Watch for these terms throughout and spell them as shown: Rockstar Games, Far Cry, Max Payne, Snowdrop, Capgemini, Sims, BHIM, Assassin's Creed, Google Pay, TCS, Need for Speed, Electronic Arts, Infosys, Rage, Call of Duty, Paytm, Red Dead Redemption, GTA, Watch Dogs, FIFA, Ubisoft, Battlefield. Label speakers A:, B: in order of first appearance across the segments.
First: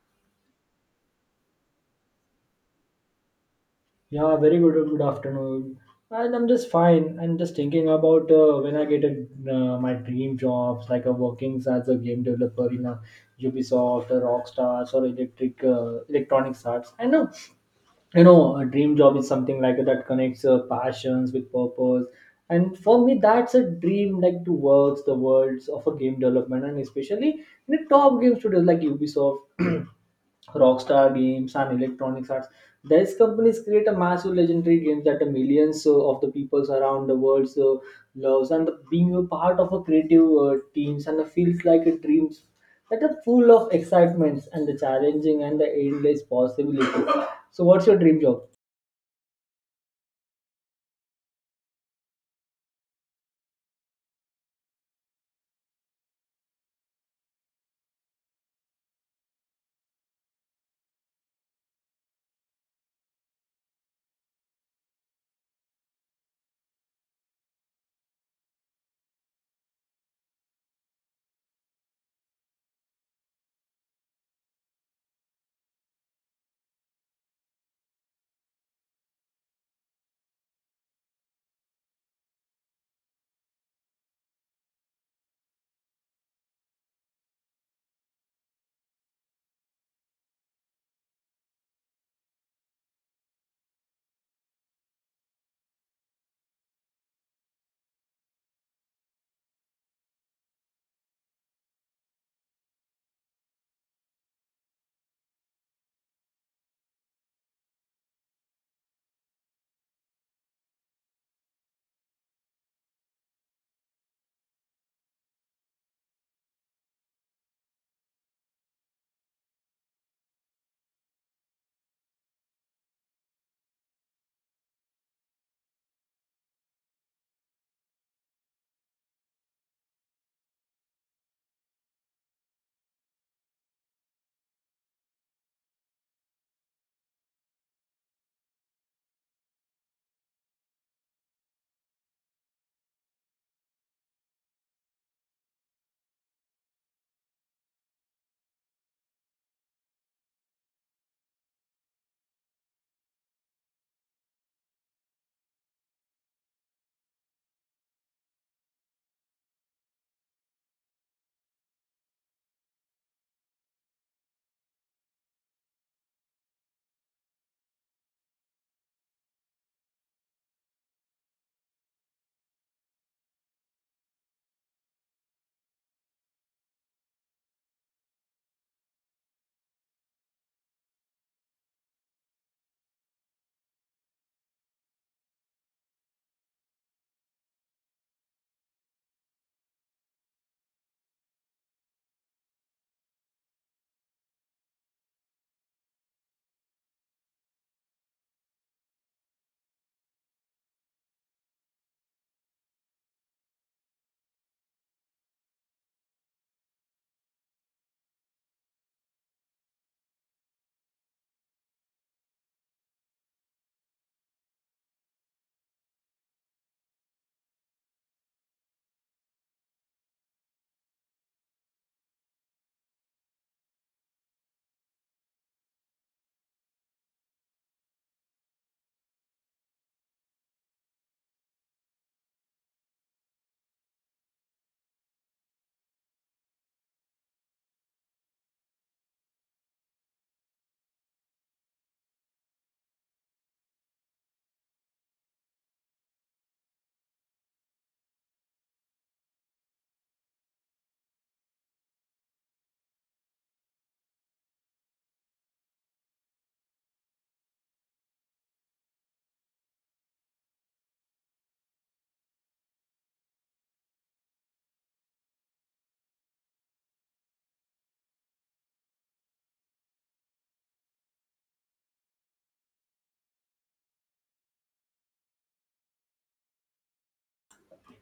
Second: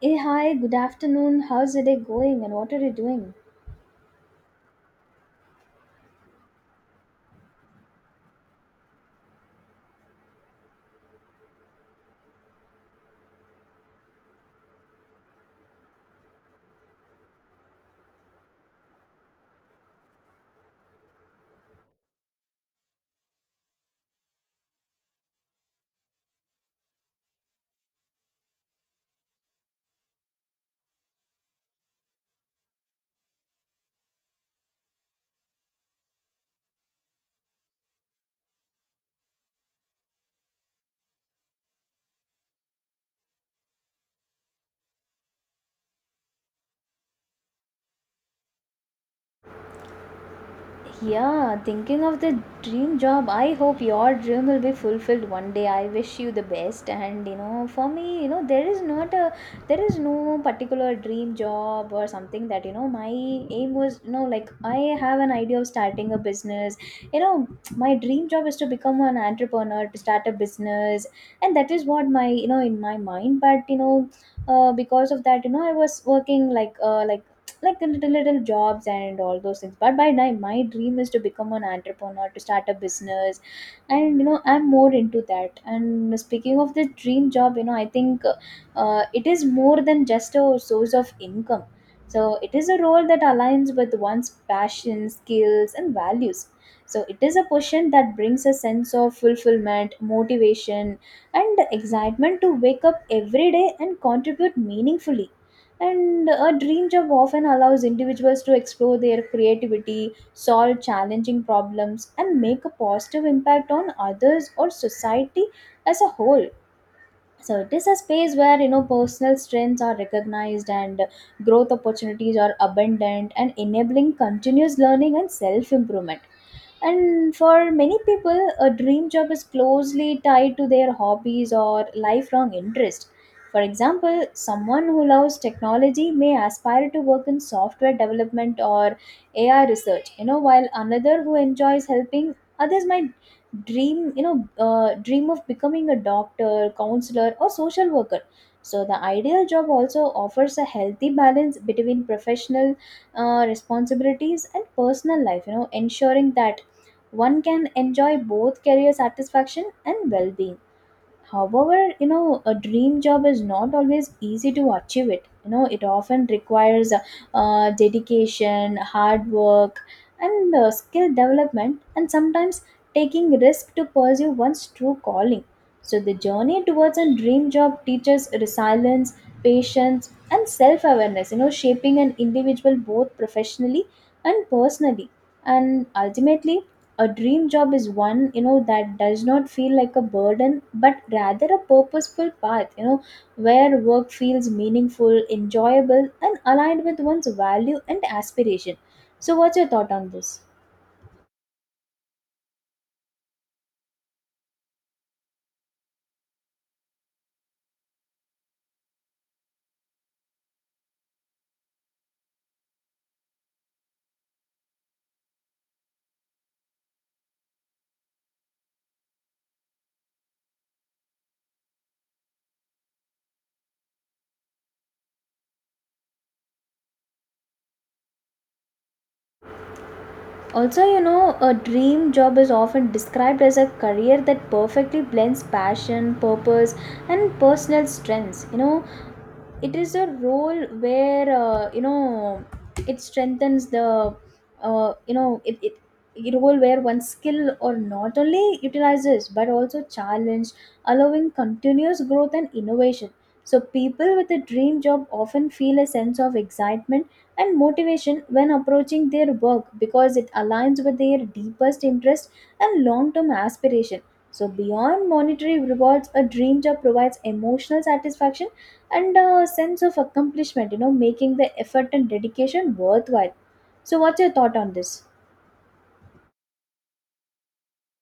A: Hey, hi, good afternoon. How's the day going and what are you doing?
B: Yeah, very good. Good afternoon. And I'm just fine. I'm just thinking about when I get a, my dream jobs, like a working as a game developer in a Ubisoft or Rockstars or Electric Electronics Arts. I know, you know, a dream job is something like that connects passions with purpose. And for me, that's a dream, like to work the worlds of a game development, and especially in a top game studios like Ubisoft. Rockstar Games and Electronic Arts. These companies create a massive legendary games that the millions of the peoples around the world loves, and the, being a part of a creative teams and the feels like a dreams that are full of excitements and the challenging and the endless possibilities. So, what's your dream job?
A: Yeah, thinking of the dream job, I hope your dream will be fulfilled one day. I wish you the best. And you know, for me, you know, there is no particular dream job or something that you know, my aim was you know, like I have an idea of starting a business. You know, my dream job is to become an entrepreneur, to start a business, and that is what my you know in my mind. But you know, because of that, you know, I was working like the little jobs and all those things, but by now my dream is to become an entrepreneur, to start a business, and you know I'm more into that. And speaking of the dream job, you know, I think it is more than just a source of income. So it is a role that aligns with one's passion, skills, and values. So it is a position that brings a sense of fulfillment, motivation, and excitement to wake up every day and contribute meaningfully. And a dream job often allows individuals to explore their creativity, solve challenging problems, and make a positive impact on others or society as a whole. So it is a space where, you know, personal strengths are recognized and growth opportunities are abundant, and enabling continuous learning and self improvement. And for many people, a dream job is closely tied to their hobbies or lifelong interest. For example, someone who loves technology may aspire to work in software development or AI research, you know, while another who enjoys helping others might dream you know dream of becoming a doctor, counselor, or social worker. So the ideal job also offers a healthy balance between professional responsibilities and personal life, you know, ensuring that one can enjoy both career satisfaction and well-being. However, you know, a dream job is not always easy to achieve it. You know, it often requires dedication, hard work, and skill development, and sometimes taking risk to pursue one's true calling. So, the journey towards a dream job teaches resilience, patience, and self awareness, you know, shaping an individual both professionally and personally. And ultimately, a dream job is one, you know, that does not feel like a burden, but rather a purposeful path, you know, where work feels meaningful, enjoyable, and aligned with one's value and aspiration. So what's your thought on this? Also, you know, a dream job is often described as a career that perfectly blends passion, purpose, and personal strengths. You know, it is a role where it strengthens the you know it, it a role where one skill or not only utilizes but also challenge, allowing continuous growth and innovation. So people with a dream job often feel a sense of excitement and motivation when approaching their work, because it aligns with their deepest interest and long-term aspiration. So beyond monetary rewards, a dream job provides emotional satisfaction and a sense of accomplishment, you know, making the effort and dedication worthwhile. So what's your thought on this?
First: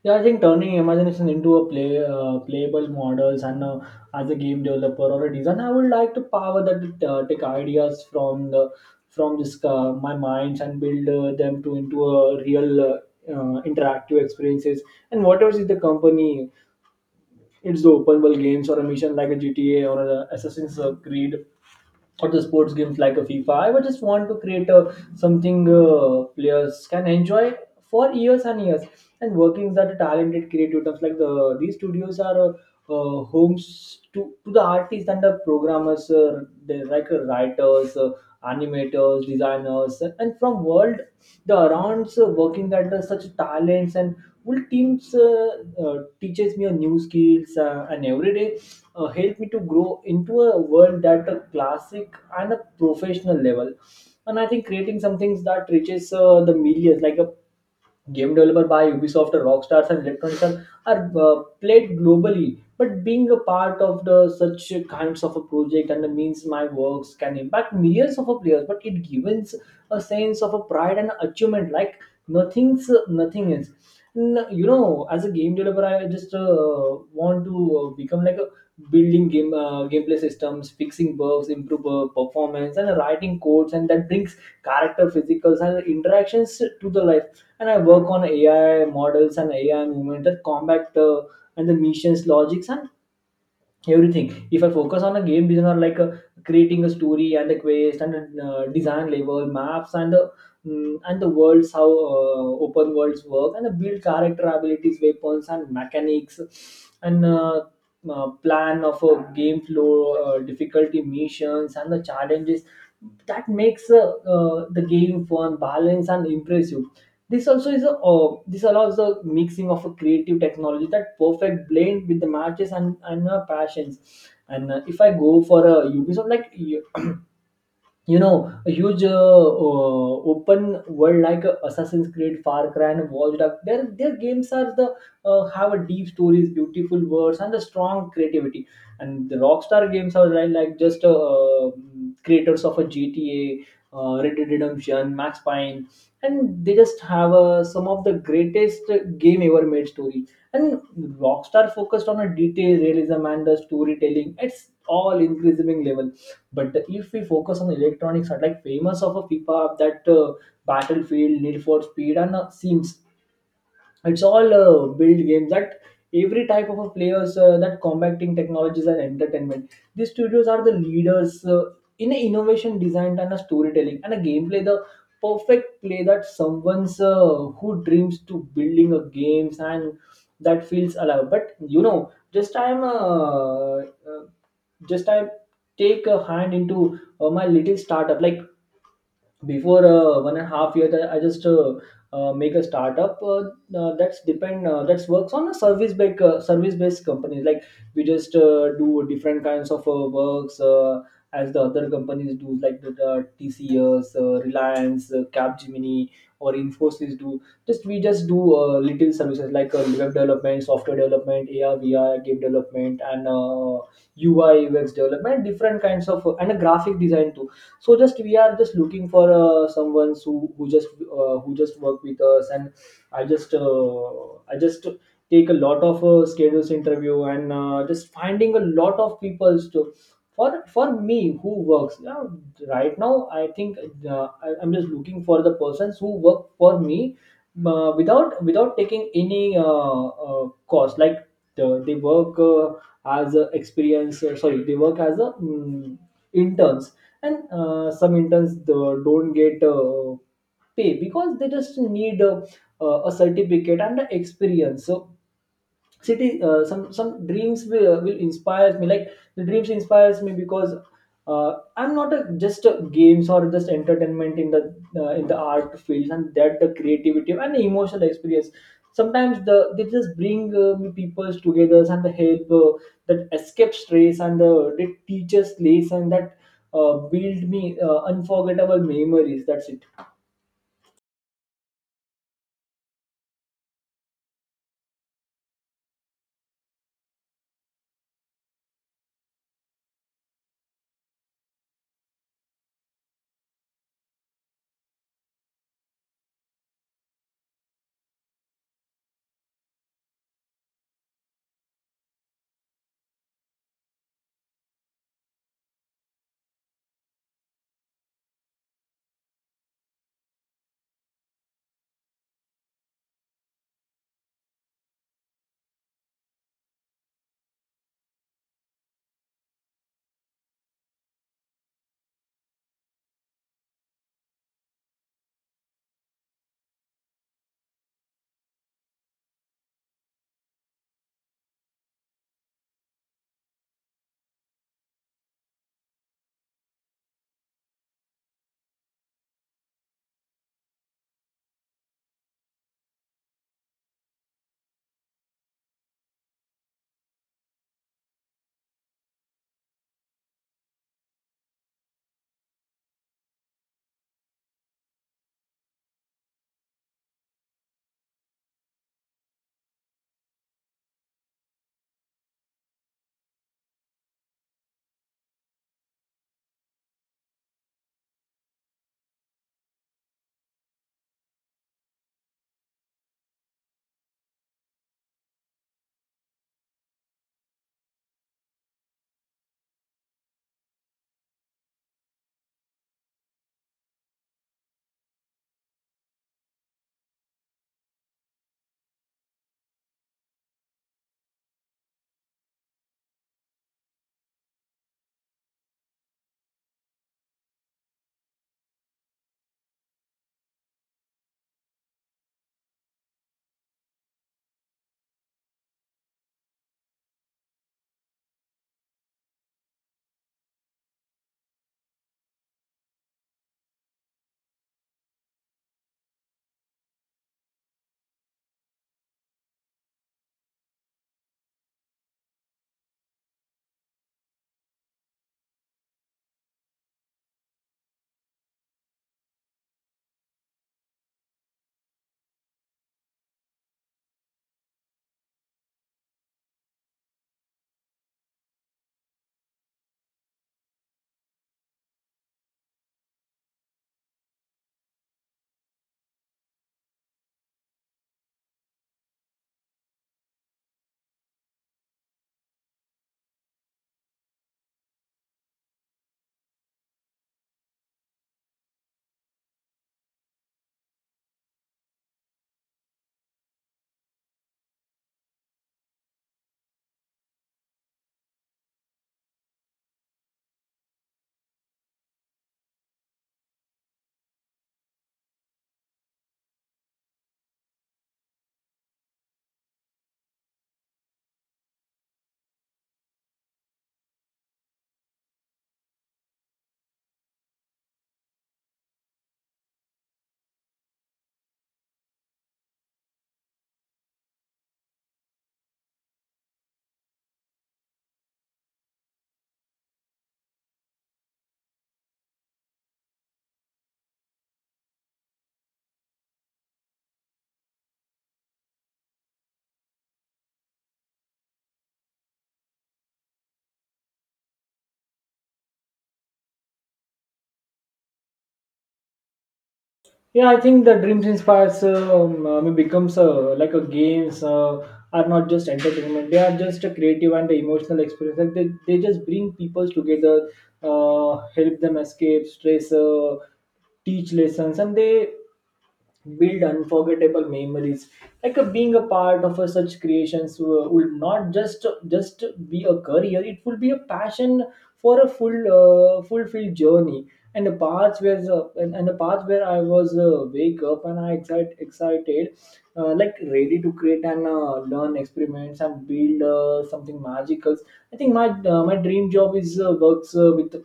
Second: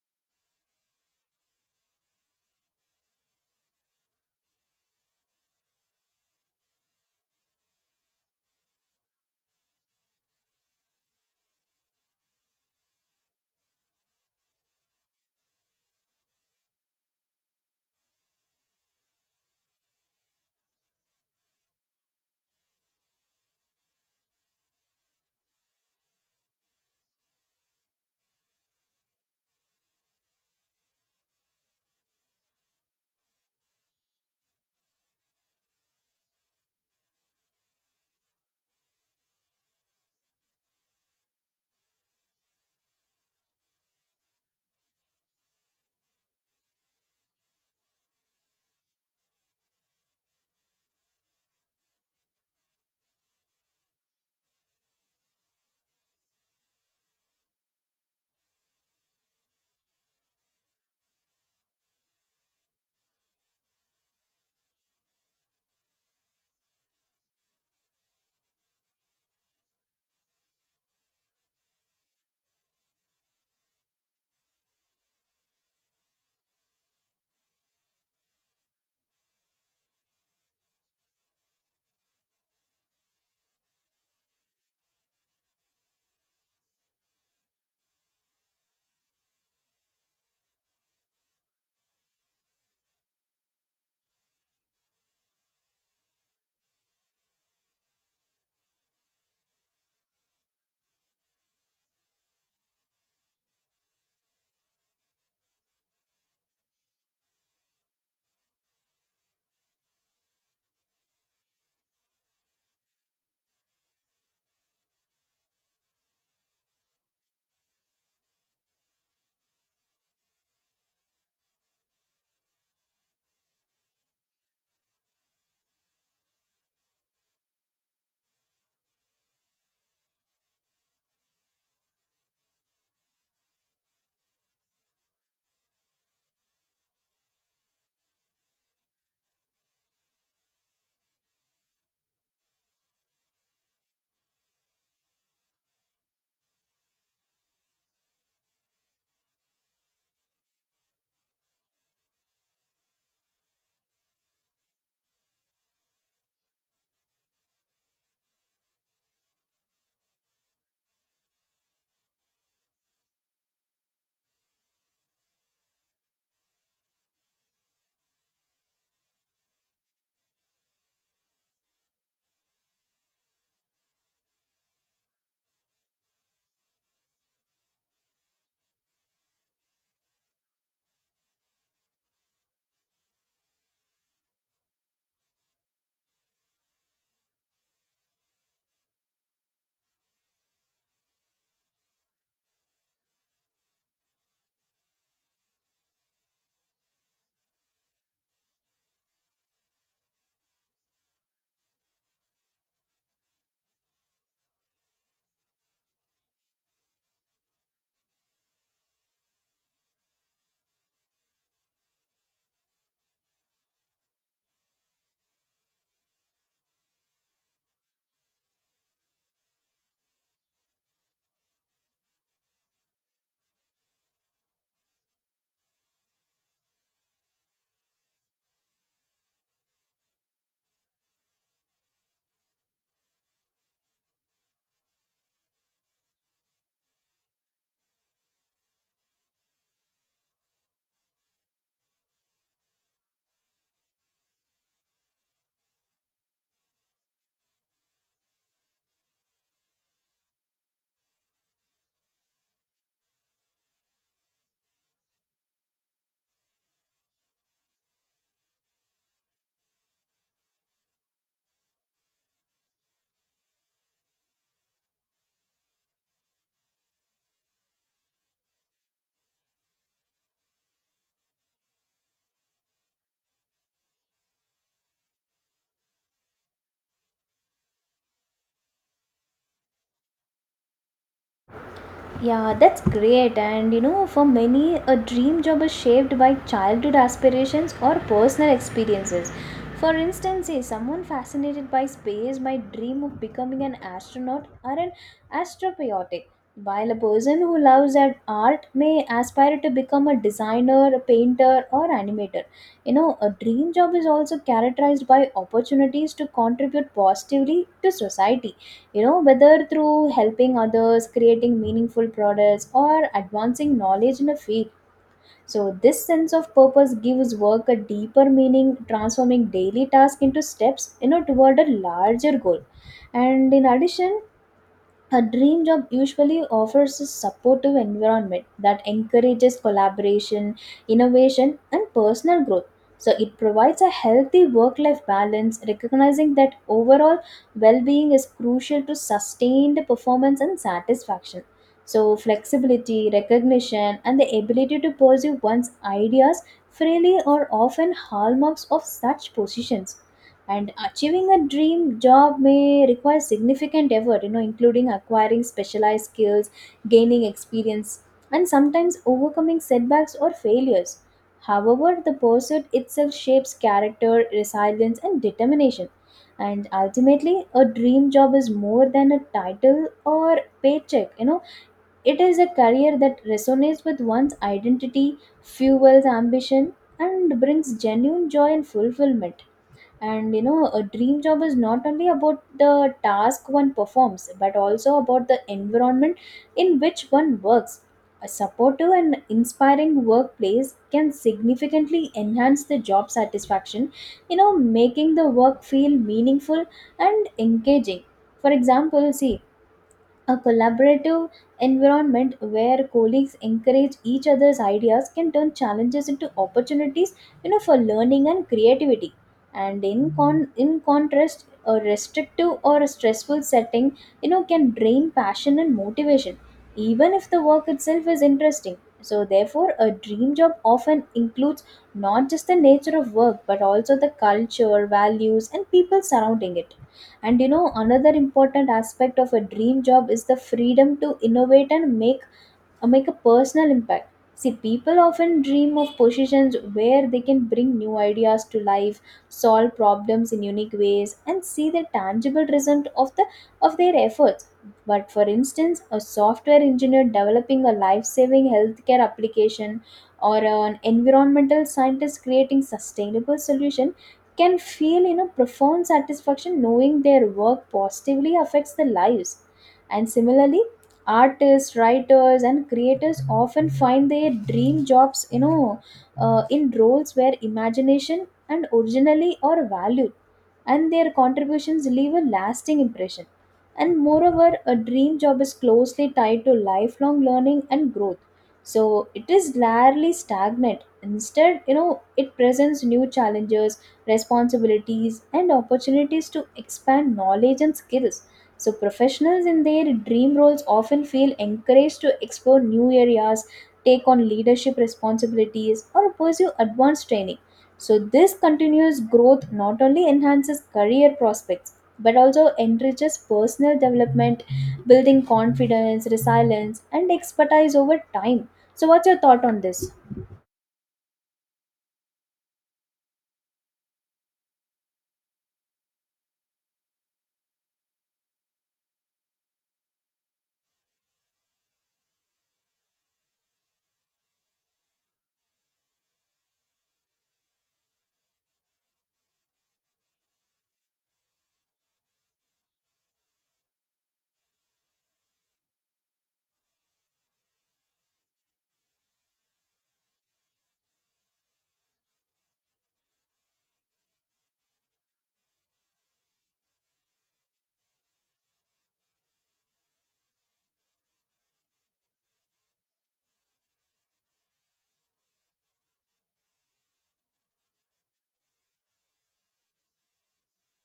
B: Yeah, I think turning imagination into a play, playable models and as a game developer or a designer, I would like to power that take ideas from the from this my minds and build them to into a real interactive experiences. And whatever is the company, it's the open world games or a mission like a GTA or a Assassin's Creed or the sports games like a FIFA. I would just want to create a, something players can enjoy for years and years. And working that talented creative teams like the these studios are homes to the artists and the programmers, they like writers, animators, designers, and from world the arounds working that the such talents and well, Teams teaches me a new skills and every day help me to grow into a world that a classic and a professional level. And I think creating some things that reaches the millions, like a game developer by Ubisoft or Rockstars and Electronic Arts are played globally. But being a part of the such kinds of a project and the means my works can impact millions of a players, but it gives a sense of a pride and achievement like nothing else. You know, as a game developer, I just want to become like a building game gameplay systems, fixing bugs, improve performance, and writing codes, and that brings character, physicals, and interactions to the life. And I work on AI models and AI movement that combat and the missions logics and everything. If I focus on a game designer like creating a story and a quest and design level maps and the and the worlds how open worlds work and build character abilities, weapons and mechanics and plan of a game flow, difficulty missions and the challenges that makes the game fun, balanced and impressive. This also is a this allows the mixing of a creative technology that perfect blend with the matches and passions. And if I go for a Ubisoft, like you- you know a huge open world like Assassin's Creed, Far Cry and Watch Dogs, their games are the have a deep stories, beautiful words and a strong creativity. And the Rockstar games are like just creators of a GTA, Red Dead Redemption, Max Payne, and they just have some of the greatest game ever made story. And Rockstar focused on a detail realism and the storytelling, it's all increasing level. But if we focus on Electronics, are like famous of a FIFA that Battlefield, Need for Speed, and Sims, it's all a build games that every type of a players that combating technologies and entertainment. These studios are the leaders in innovation design and a storytelling and a gameplay, the perfect play that someone's who dreams to building a games and that feels alive. But you know just I take a hand into my little startup, like before 1.5 year that I just make a startup that's depend that's works on a service based companies, like we just do different kinds of works as the other companies do, like the TCS, Reliance, Capgemini or Infosys do. Just we just do little services, like web development, software development, AR VR game development and UI UX development, different kinds of, and a graphic design too. So just we are just looking for someone who just who just work with us. And I just take a lot of schedules interview and just finding a lot of people to for me who works right now. I think I'm just looking for the persons who work for me without taking any cost, like they work as a experience sorry they work as a interns. And some interns don't get pay because they just need a certificate and the experience. So city some dreams will inspire me, like the dreams inspires me because I'm not a, just a games or just entertainment in the art field and that the creativity and the emotional experience. Sometimes the they just bring me peoples together and the help that escape stress and the that teaches lesson that build me unforgettable memories. That's it.
A: Yeah, that's great. And you know, for many, a dream job is shaped by childhood aspirations or personal experiences. For instance, say someone fascinated by space might dream of becoming an astronaut or an astropiotic, while a person who loves at art may aspire to become a designer, a painter, or animator. You know, a dream job is also characterized by opportunities to contribute positively to society, you know, whether through helping others, creating meaningful products, or advancing knowledge in a field. So this sense of purpose gives work a deeper meaning, transforming daily tasks into steps, you know, toward a larger goal. And in addition, a dream job usually offers a supportive environment that encourages collaboration, innovation, and personal growth. So, it provides a healthy work life balance, recognizing that overall well being is crucial to sustained performance and satisfaction. So, flexibility, recognition, and the ability to pursue one's ideas freely are often hallmarks of such positions. And achieving a dream job may require significant effort, you know, including acquiring specialized skills, gaining experience, and sometimes overcoming setbacks or failures. However, the pursuit itself shapes character, resilience, and determination. And ultimately, a dream job is more than a title or paycheck. You know, it is a career that resonates with one's identity, fuels ambition, and brings genuine joy and fulfillment. And you know, a dream job is not only about the task one performs, but also about the environment in which one works. A supportive and inspiring workplace can significantly enhance the job satisfaction, you know, making the work feel meaningful and engaging. For example, see, a collaborative environment where colleagues encourage each other's ideas can turn challenges into opportunities, you know, for learning and creativity. And in contrast, a restrictive or a stressful setting, you know, can drain passion and motivation, even if the work itself is interesting. So therefore, a dream job often includes not just the nature of work, but also the culture, values, and people surrounding it. And you know, another important aspect of a dream job is the freedom to innovate and make a personal impact. See, people often dream of positions where they can bring new ideas to life, solve problems in unique ways, and see the tangible result of the of their efforts. But for instance, a software engineer developing a life-saving healthcare application or an environmental scientist creating sustainable solution can feel, you know, profound satisfaction knowing their work positively affects the lives. And similarly, artists, writers, and creators often find their dream jobs, you know, in roles where imagination and originally are valued, and their contributions leave a lasting impression. And moreover, a dream job is closely tied to lifelong learning and growth. So it is rarely stagnant. Instead, you know, it presents new challenges, responsibilities, and opportunities to expand knowledge and skills. So, professionals in their dream roles often feel encouraged to explore new areas, take on leadership responsibilities, or pursue advanced training. So, this continuous growth not only enhances career prospects but also enriches personal development, building confidence, resilience, and expertise over time. So, what's your thought on this?
B: Yeah, I think the dreams inspires becomes like a games are not just entertainment. They are just a creative and emotional experience. Like they just bring people together, help them escape stress, teach lessons, and they build unforgettable memories, like being a part of such creations would not just be a career, it would be a passion for a full fulfilled journey. And the parts where and the parts where I was wake up and I excited, like ready to create and learn experiments and build something magical. I think my dream job is works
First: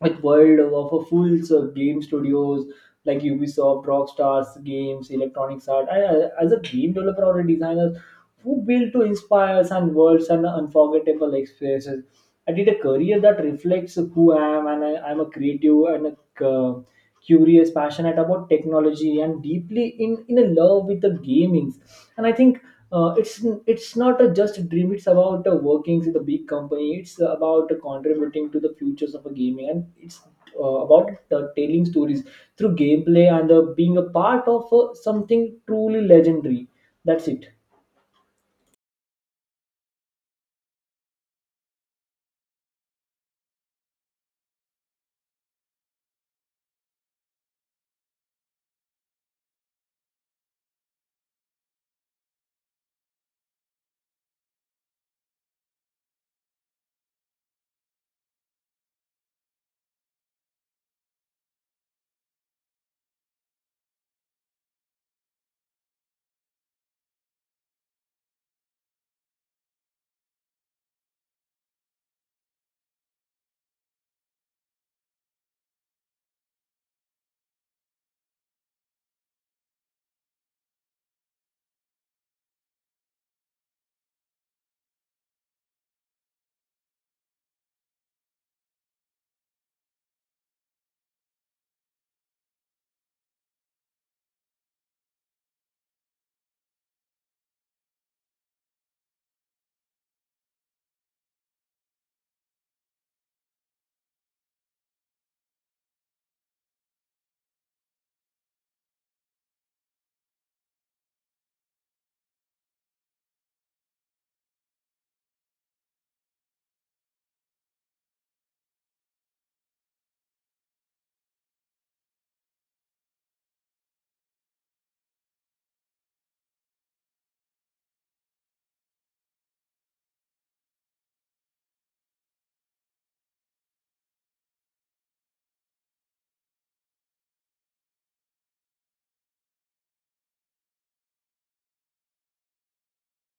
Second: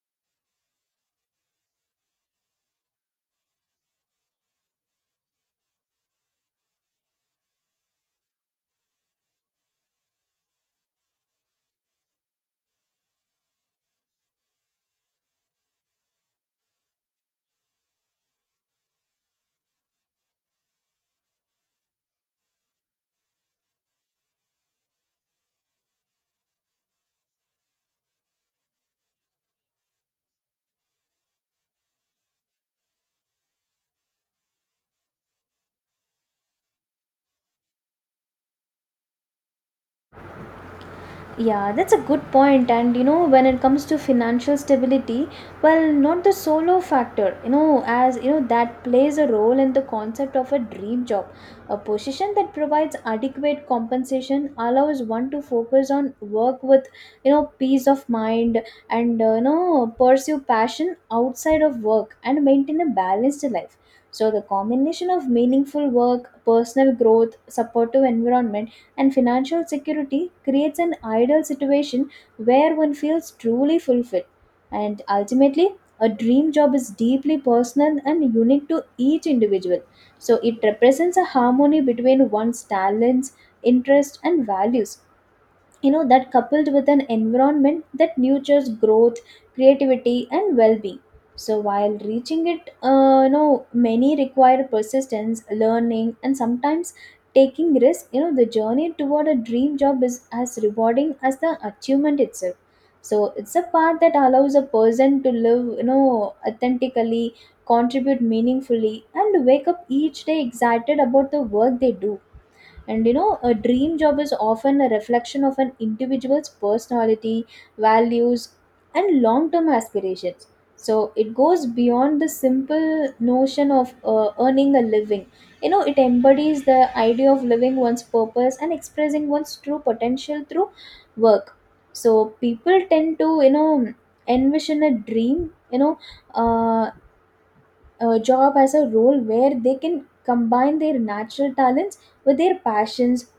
B: with world of a full of game studios, like Ubisoft, Rockstars, games, Electronics Art. I- as a game developer or a designer who built to inspire us and worlds and unforgettable experiences, I did a career that reflects who I am, and I, I'm a creative and a curious passionate about technology and deeply in a love with the gamings. And I think uh, it's it's not a just a dream, it's about the workings in the big company, it's about contributing to the futures of a gaming, and it's about the telling stories through gameplay and being a part of something truly legendary. That's it.
A: Yeah, that's a good point. And you know, when it comes to financial stability, well, not the solo factor, you know, as you know, that plays a role in the concept of a dream job. A position that provides adequate compensation allows one to focus on work with, you know, peace of mind, and, you know, pursue passion outside of work and maintain a balanced life. So, the combination of meaningful work, personal growth, supportive environment, and financial security creates an ideal situation where one feels truly fulfilled. And ultimately, a dream job is deeply personal and unique to each individual. So it represents a harmony between one's talents, interests, and values, you know, that coupled with an environment that nurtures growth, creativity, and well-being. So while reaching it, you know, many require persistence, learning, and sometimes taking risk. You know, the journey toward a dream job is as rewarding as the achievement itself. So it's a path that allows a person to live, you know, authentically, contribute meaningfully, and wake up each day excited about the work they do. And you know, a dream job is often a reflection of an individual's personality, values, and long-term aspirations. So it goes beyond the simple notion of earning a living. You know, it embodies the idea of living one's purpose and expressing one's true potential through work. So people tend to, you know, envision a dream you know uh, job as a role where they can combine their natural talents with their passions,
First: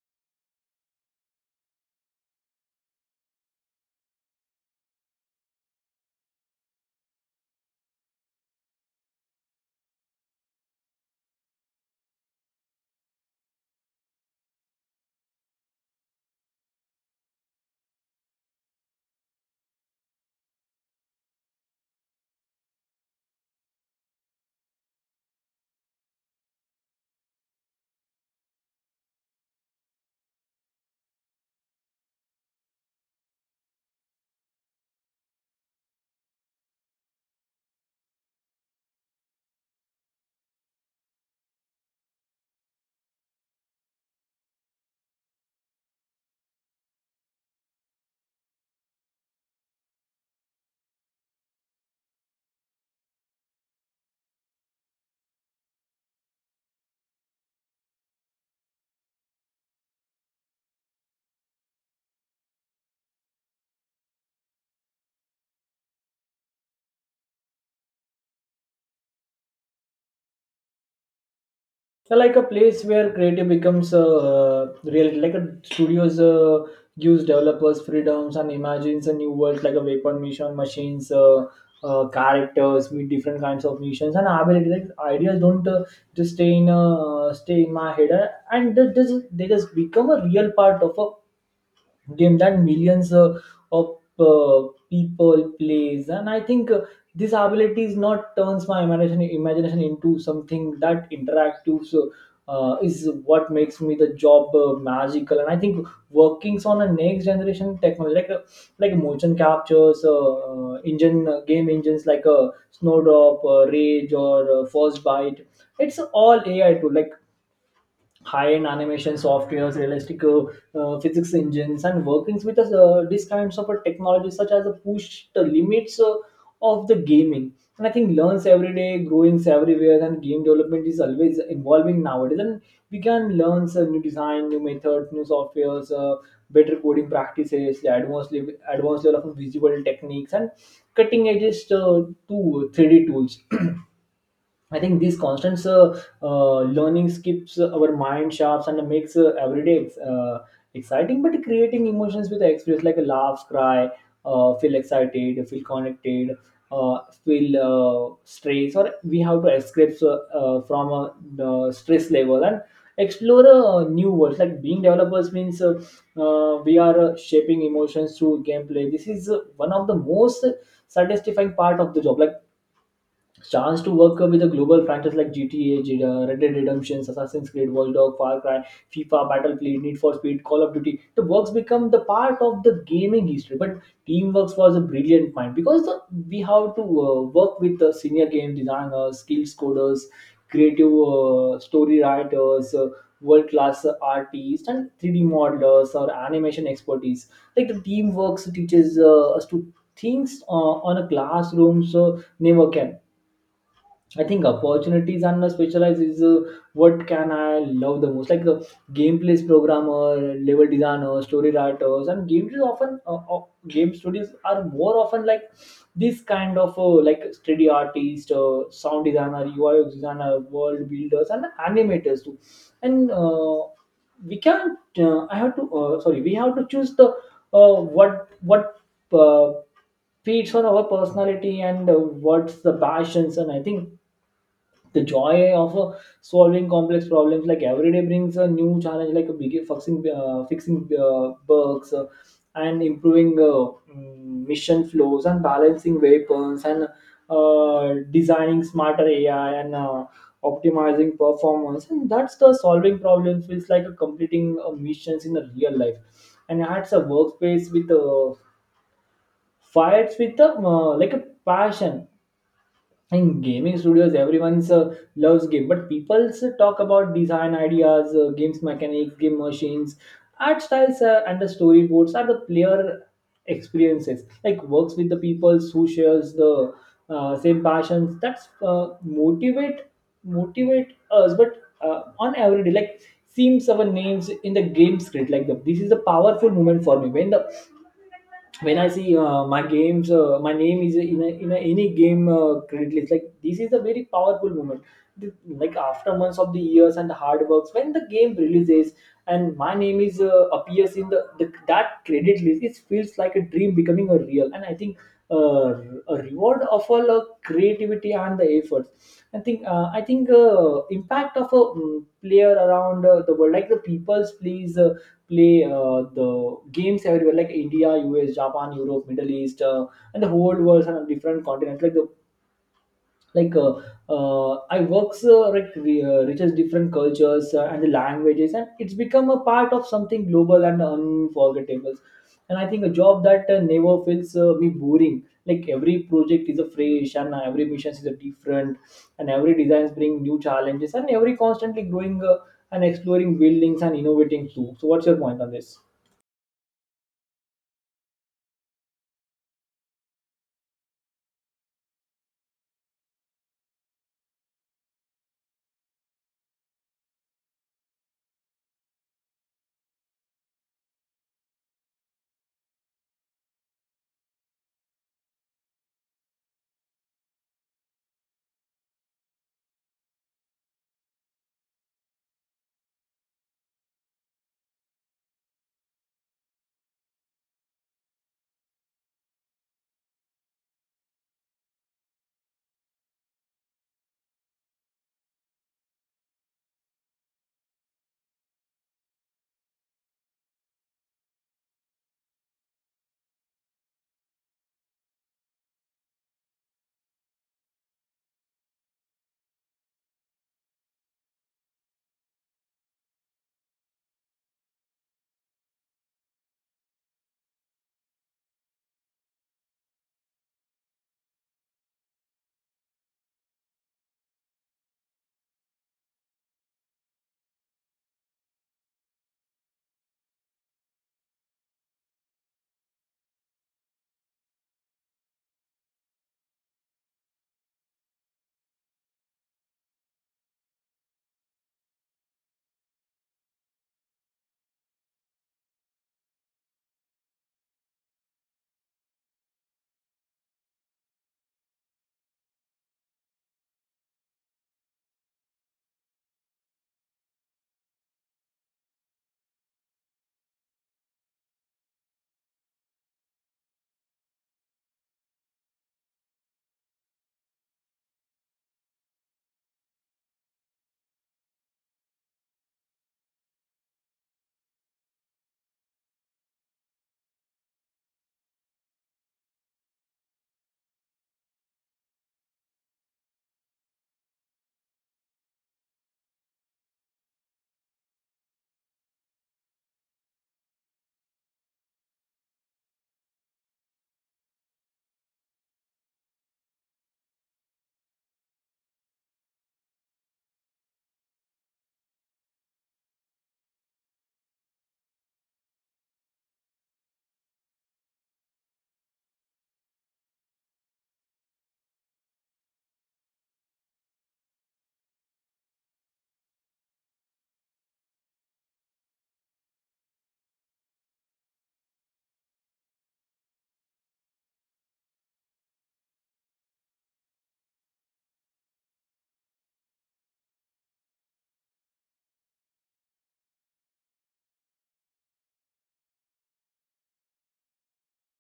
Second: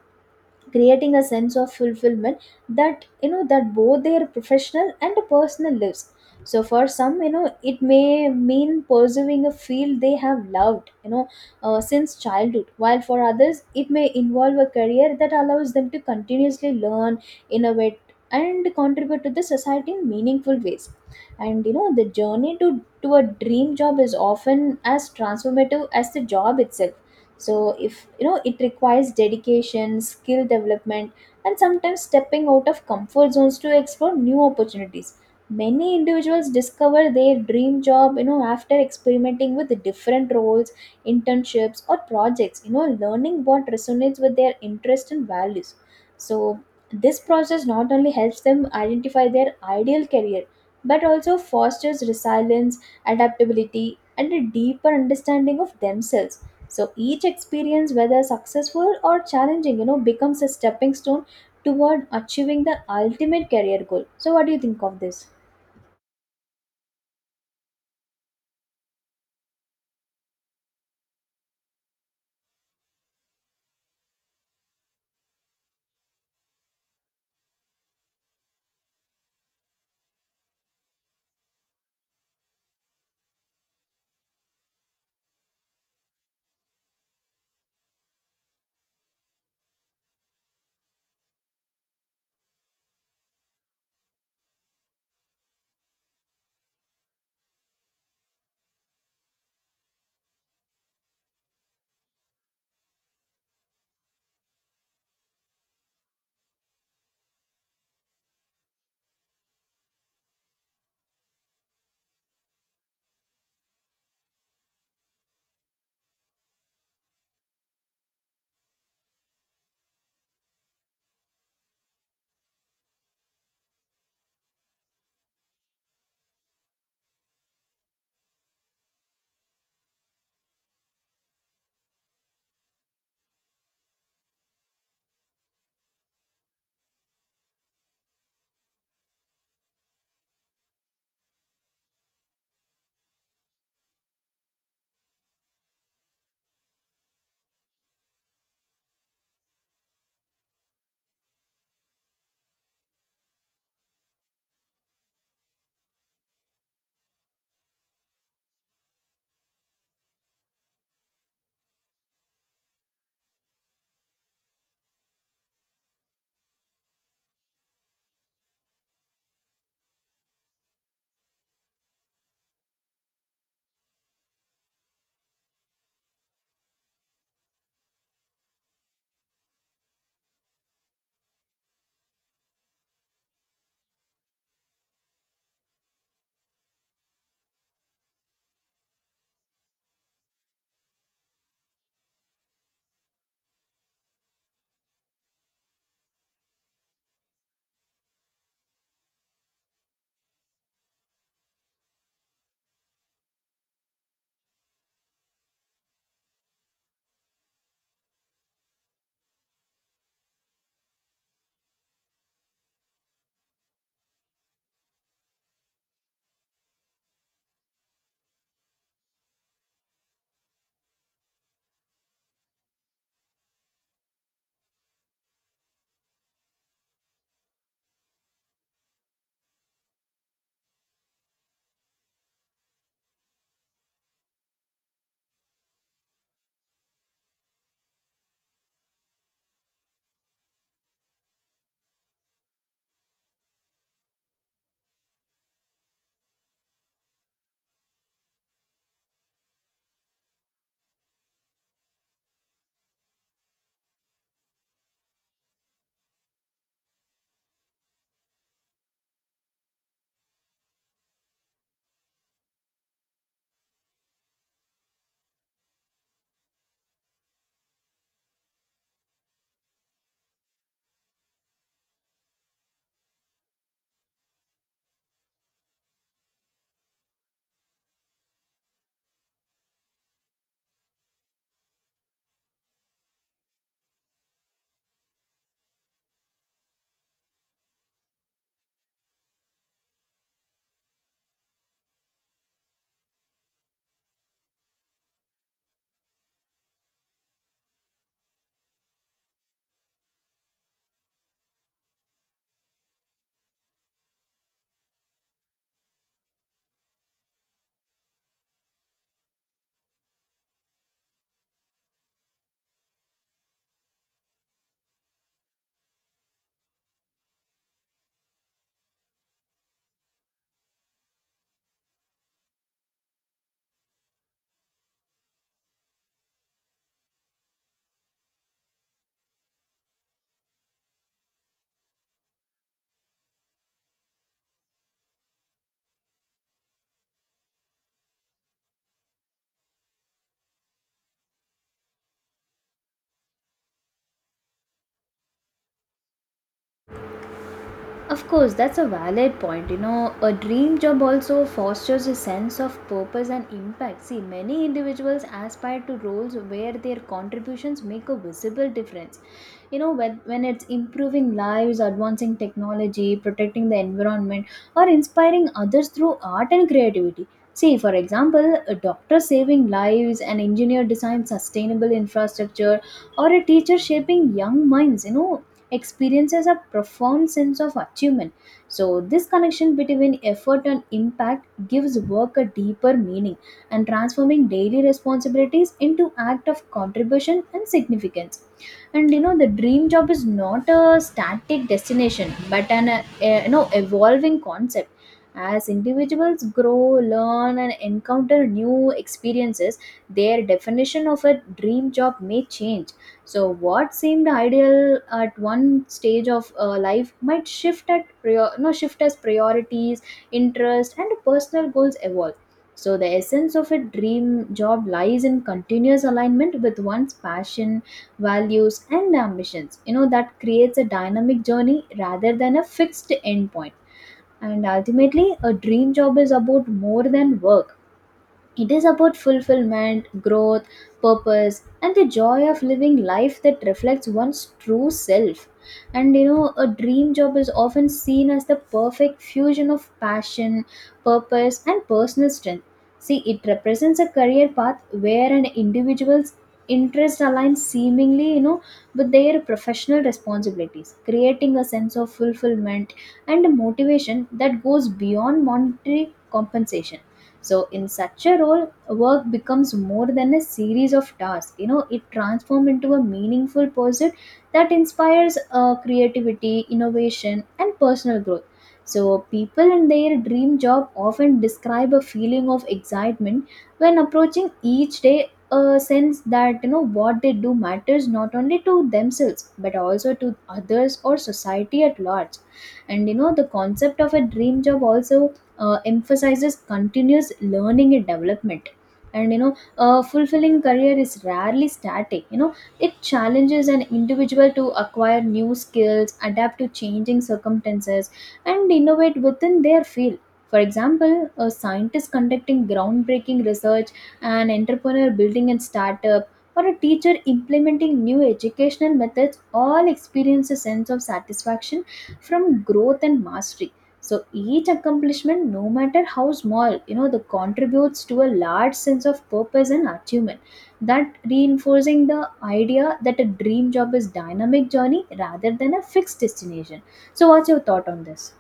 A: creating a sense of fulfillment that, you know, that both their professional and personal lives. So for some, you know, it may mean pursuing a field they have loved, you know, since childhood, while for others it may involve a career that allows them to continuously learn, innovate, and contribute to the society in meaningful ways. And you know, the journey to a dream job is often as transformative as the job itself. So, if you know, it requires dedication, skill development, and sometimes stepping out of comfort zones to explore new opportunities. Many individuals discover their dream job, you know, after experimenting with different roles, internships, or projects, you know, learning what resonates with their interests and values. So this process not only helps them identify their ideal career, but also fosters resilience, adaptability, and a deeper understanding of themselves. So each experience, whether successful or challenging, you know, becomes a stepping stone toward achieving the ultimate career goal. So, what do you think of this?
B: Yeah, like a place where creative becomes real, like a studios gives developers freedoms and imagines a new world, like a weapon mission machines characters with different kinds of missions and ability, like ideas don't just stay in my head and they just become a real part of a game that millions of people plays. And I think this ability is not turns my imagination into something that interactive, so, is what makes me the job magical. And I think workings on a next generation technology, like motion captures engine game engines like a Snowdrop, Rage or First Bite, it's all AI tool, like high-end animation softwares, realistic physics engines, and workings with these kinds of technologies such as push the limits of the gaming. And I think learns every day, growings everywhere, and game development is always evolving nowadays. And we can learn some new design, new methods, new softwares, better coding practices, the advanced level of visual techniques, and cutting edges to 3D tools. I think these constant learning keeps our mind sharp and makes every day exciting. But creating emotions with experience, like a laugh, cry, feel excited, feel connected, feel stress, or we have to escape from a the stress level and explore a new world. Like being developers means we are shaping emotions through gameplay. This is one of the most satisfying part of the job. Like chance to work with a global franchise like GTA, Red Dead Redemption, Assassin's Creed, Watch Dogs, Far Cry, FIFA, Battlefield, Need for Speed, Call of Duty. The works become the part of the gaming history. But Teamworks was a brilliant mind because we have to work with the senior game designers, skills coders, creative story writers, world class artists, and 3D modelers or animation expertise. Like the Teamworks teaches us to things on a classroom so never can I think opportunities and the specialized is what can I love the most. Like gameplays programmer, level designer, story writers, and games is often game studios are more often like this kind of like 3D artist, sound designer, UI designer, world builders, and animators too. And We can I have to sorry we have to choose the what uh, fits on our personality and what's the passions. And I think the joy of solving complex problems, like every day, brings a new challenge, like a big fixing bugs, and improving, mission flows and balancing weapons and designing smarter AI and optimizing performance. And that's the solving problems feels like a completing missions in a real life. And I a workspace with fights with like a passion in gaming studios, everyone's loves game, but people talk about design ideas, games mechanics, game machines, art styles, and the storyboards are the player experiences, like works with the people who shares the same passions. That's motivate us, but on every day, like seems our names in the game script. Like this is a powerful moment for me when the when I see my games, my name is in a any game credit list. Like this is a very powerful moment. Like after months of the years and the hard works, when the game releases and my name is appears in the that credit list, it feels like a dream becoming a real. And I think uh, a reward of all creativity and the efforts. I think impact of a player around the world, like the peoples please play the games everywhere, like India, US, Japan, Europe, Middle East, and the whole world and different continents. Like the like I works reaches different cultures and the languages, and it's become a part of something global and unforgettable. And I think a job that never feels me boring, like every project is a fresh, and every mission is a different, and every designs bring new challenges, and every constantly growing and exploring buildings and innovating too. So what's your point on this?
A: Of course, that's a valid point. You know, a dream job also fosters a sense of purpose and impact. See, many individuals aspire to roles where their contributions make a visible difference. You know, when it's improving lives, advancing technology, protecting the environment, or inspiring others through art and creativity. See, for example, a doctor saving lives, an engineer designing sustainable infrastructure, or a teacher shaping young minds. You know, experiences a profound sense of achievement. So, this connection between effort and impact gives work a deeper meaning and transforming daily responsibilities into act of contribution and significance, and you know the dream job is not a static destination but an evolving concept. As individuals grow, learn, and encounter new experiences, their definition of a dream job may change. So, what seemed ideal at one stage of life might shift at prior- no shift as priorities, interest, and personal goals evolve. So, the essence of a dream job lies in continuous alignment with one's passion, values, and ambitions. You know that creates a dynamic journey rather than a fixed endpoint. And ultimately, a dream job is about more than work, it is about fulfillment, growth, purpose, and the joy of living life that reflects one's true self. And you know, a dream job is often seen as the perfect fusion of passion, purpose, and personal strength. See, it represents a career path where an individual's interest aligns seemingly, you know, with their professional responsibilities, creating a sense of fulfillment and motivation that goes beyond monetary compensation. So in such a role, work becomes more than a series of tasks. You know, it transforms into a meaningful pursuit that inspires creativity, innovation, and personal growth. So people in their dream job often describe a feeling of excitement when approaching each day, a sense that you know what they do matters not only to themselves but also to others or society at large. And you know the concept of a dream job also emphasizes continuous learning and development. And you know a fulfilling career is rarely static. You know, it challenges an individual to acquire new skills, adapt to changing circumstances, and innovate within their field. For example, a scientist conducting groundbreaking research, an entrepreneur building a startup, or a teacher implementing new educational methods all experience a sense of satisfaction from growth and mastery. So each accomplishment, no matter how small, you know, the contributes to a large sense of purpose and achievement. That reinforcing the idea that a dream job is dynamic journey rather than a fixed destination. So what's your thought on this?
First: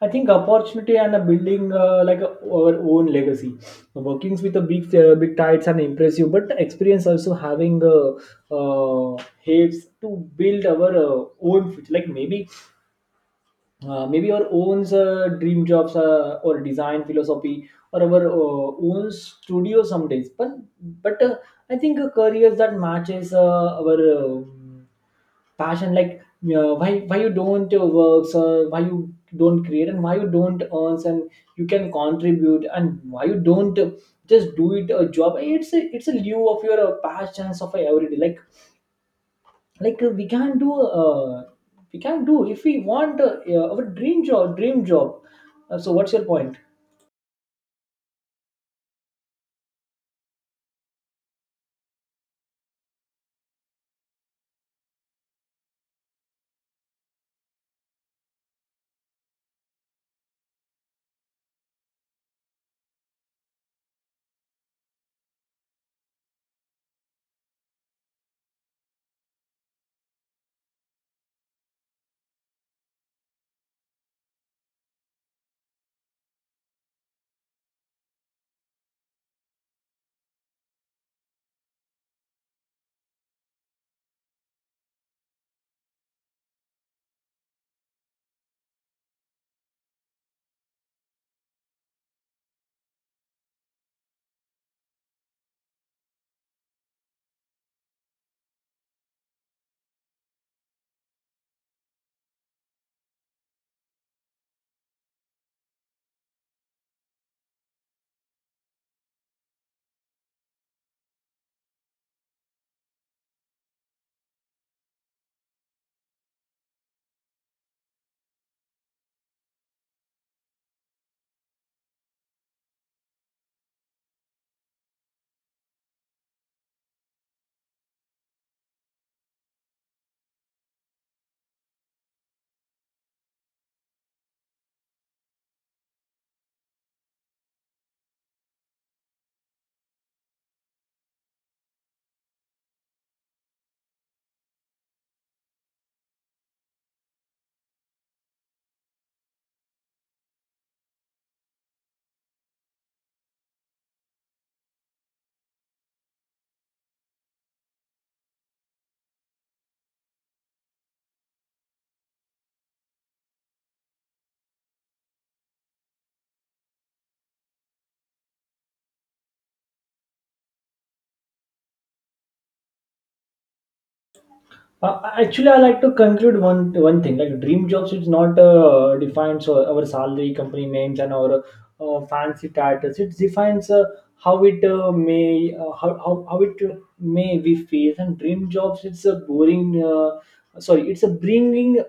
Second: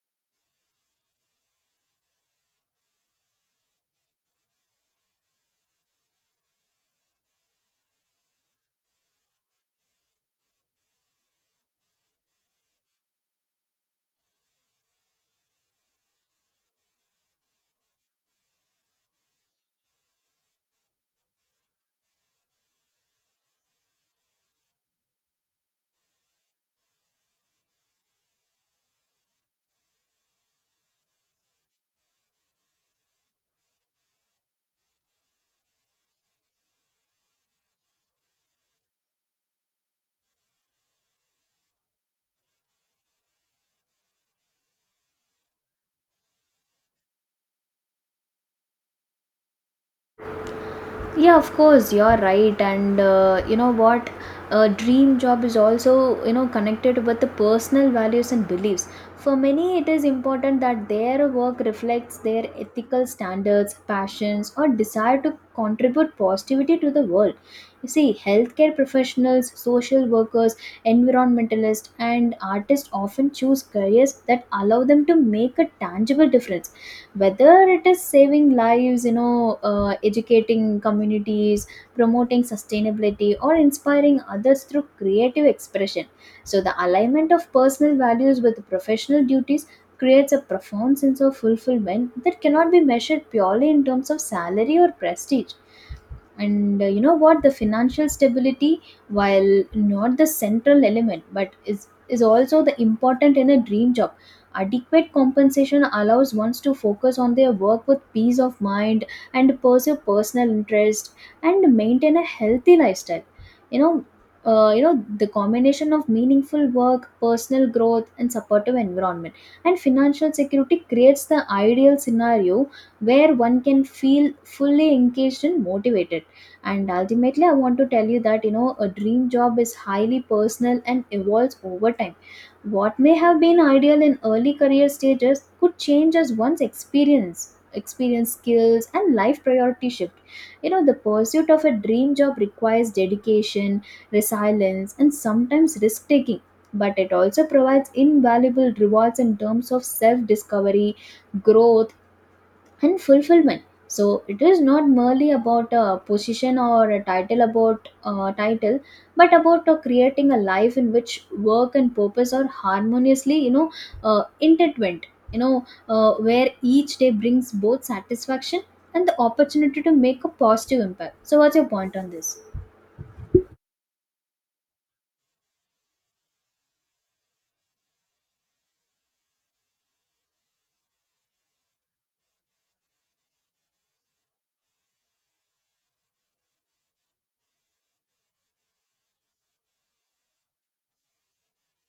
B: I think opportunity and a building like a, our own legacy. Workings with the big tides and impressive, but experience also having uh, helps to build our own future. Like maybe our own dream jobs, or design philosophy, or our own studio some days. But I think a careers that matches our passion. Like why you don't works, or why you don't create, and why you don't earn, and you can contribute, and why you don't just do it a job. It's a lieu of your passions of everyday. We can do we can do if we want, our dream job. So what's your point?
A: Yeah, of course, you're right. And you know what, a dream job is also you know connected with the personal values and beliefs. For many it is important that their work reflects their ethical standards, passions, or desire to contribute positivity to the world. You see, healthcare professionals, social workers, environmentalists, and artists often choose careers that allow them to make a tangible difference, whether it is saving lives, you know, educating communities, promoting sustainability, or inspiring others through creative expression. So the alignment of personal values with professional duties creates a profound sense of fulfillment that cannot be measured purely in terms of salary or prestige. And you know what, the financial stability, while not the central element, but is also the important in a dream job. Adequate compensation allows ones to focus on their work with peace of mind and pursue personal interest and maintain a healthy lifestyle. You know, you know the combination of meaningful work, personal growth, and supportive environment, and financial security creates the ideal scenario where one can feel fully engaged and motivated. And ultimately, I want to tell you that you know a dream job is highly personal and evolves over time. What may have been ideal in early career stages could change as one's experience, skills, and life priority shift. You know the pursuit of a dream job requires dedication, resilience, and sometimes risk taking, but it also provides invaluable rewards in terms of self discovery, growth, and fulfillment. So it is not merely about a position or a title, about title but about creating a life in which work and purpose are harmoniously, you know, intertwined. You know, where each day brings both satisfaction and the opportunity to make a positive impact. So what's your point on this?
B: Actually, I like to conclude one thing. Like dream jobs, it's not defines our salary, company names, and our fancy titles. It defines how it may we feel. And dream jobs, it's a bringing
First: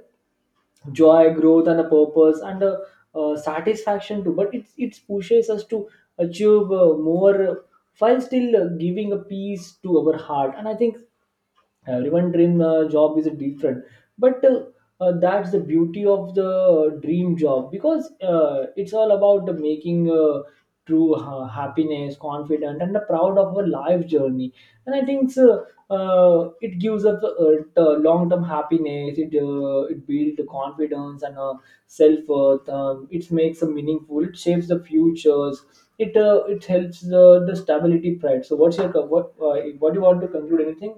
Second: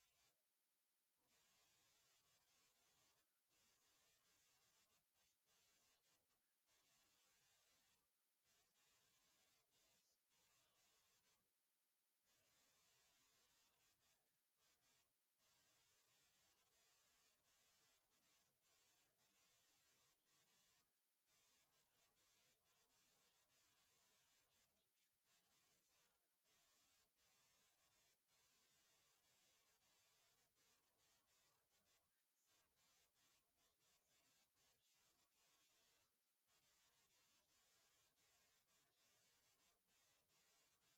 B: joy, growth, and a purpose, and a satisfaction too. But it pushes us to achieve more while still giving a peace to our heart. And I think everyone dream job is different, but that's the beauty of the dream job, because it's all about the making true happiness, confident, and the proud of our life journey. And I think so, it gives up long term happiness, it builds confidence and self worth. It makes a meaningful, it shapes the futures, it helps the stability pride. So what's your what do you want to conclude anything?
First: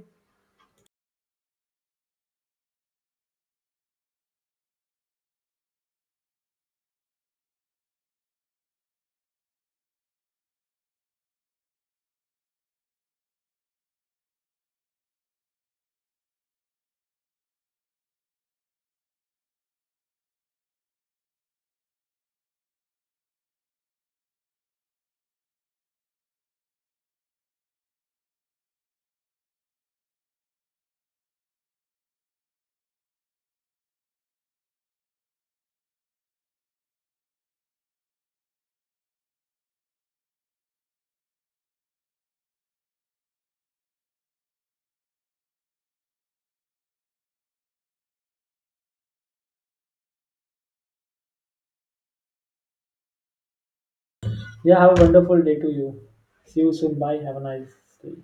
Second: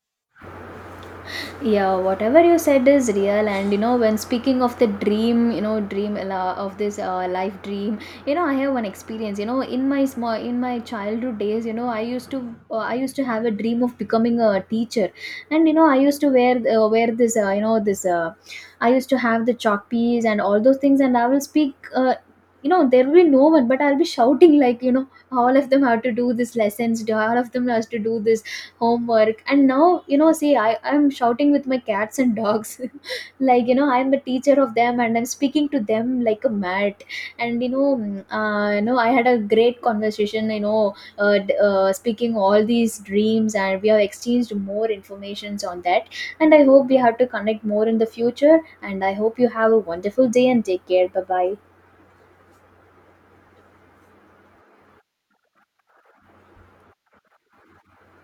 A: Yeah, whatever you said is real. And you know, when speaking of the dream, you know, of this life dream, you know, I have one experience. You know, in my childhood days, you know, I used to have a dream of becoming a teacher. And you know, I used to wear this you know, this, I used to have the chalk piece and all those things, and I will speak, you know, there will be no one, but I'll be shouting like, you know, all of them have to do this lessons, all of them has to do this homework. And now, you know, see, I'm shouting with my cats and dogs like, you know, I'm the teacher of them, and I'm speaking to them like a mad. And you know you know, I had a great conversation, you know, speaking all these dreams, and we have exchanged more informations on that. And I hope we have to connect more in the future, and I hope you have a wonderful day and take care. Bye bye.
B: Yeah, have a wonderful day to you. See you soon. Bye. Have a nice day.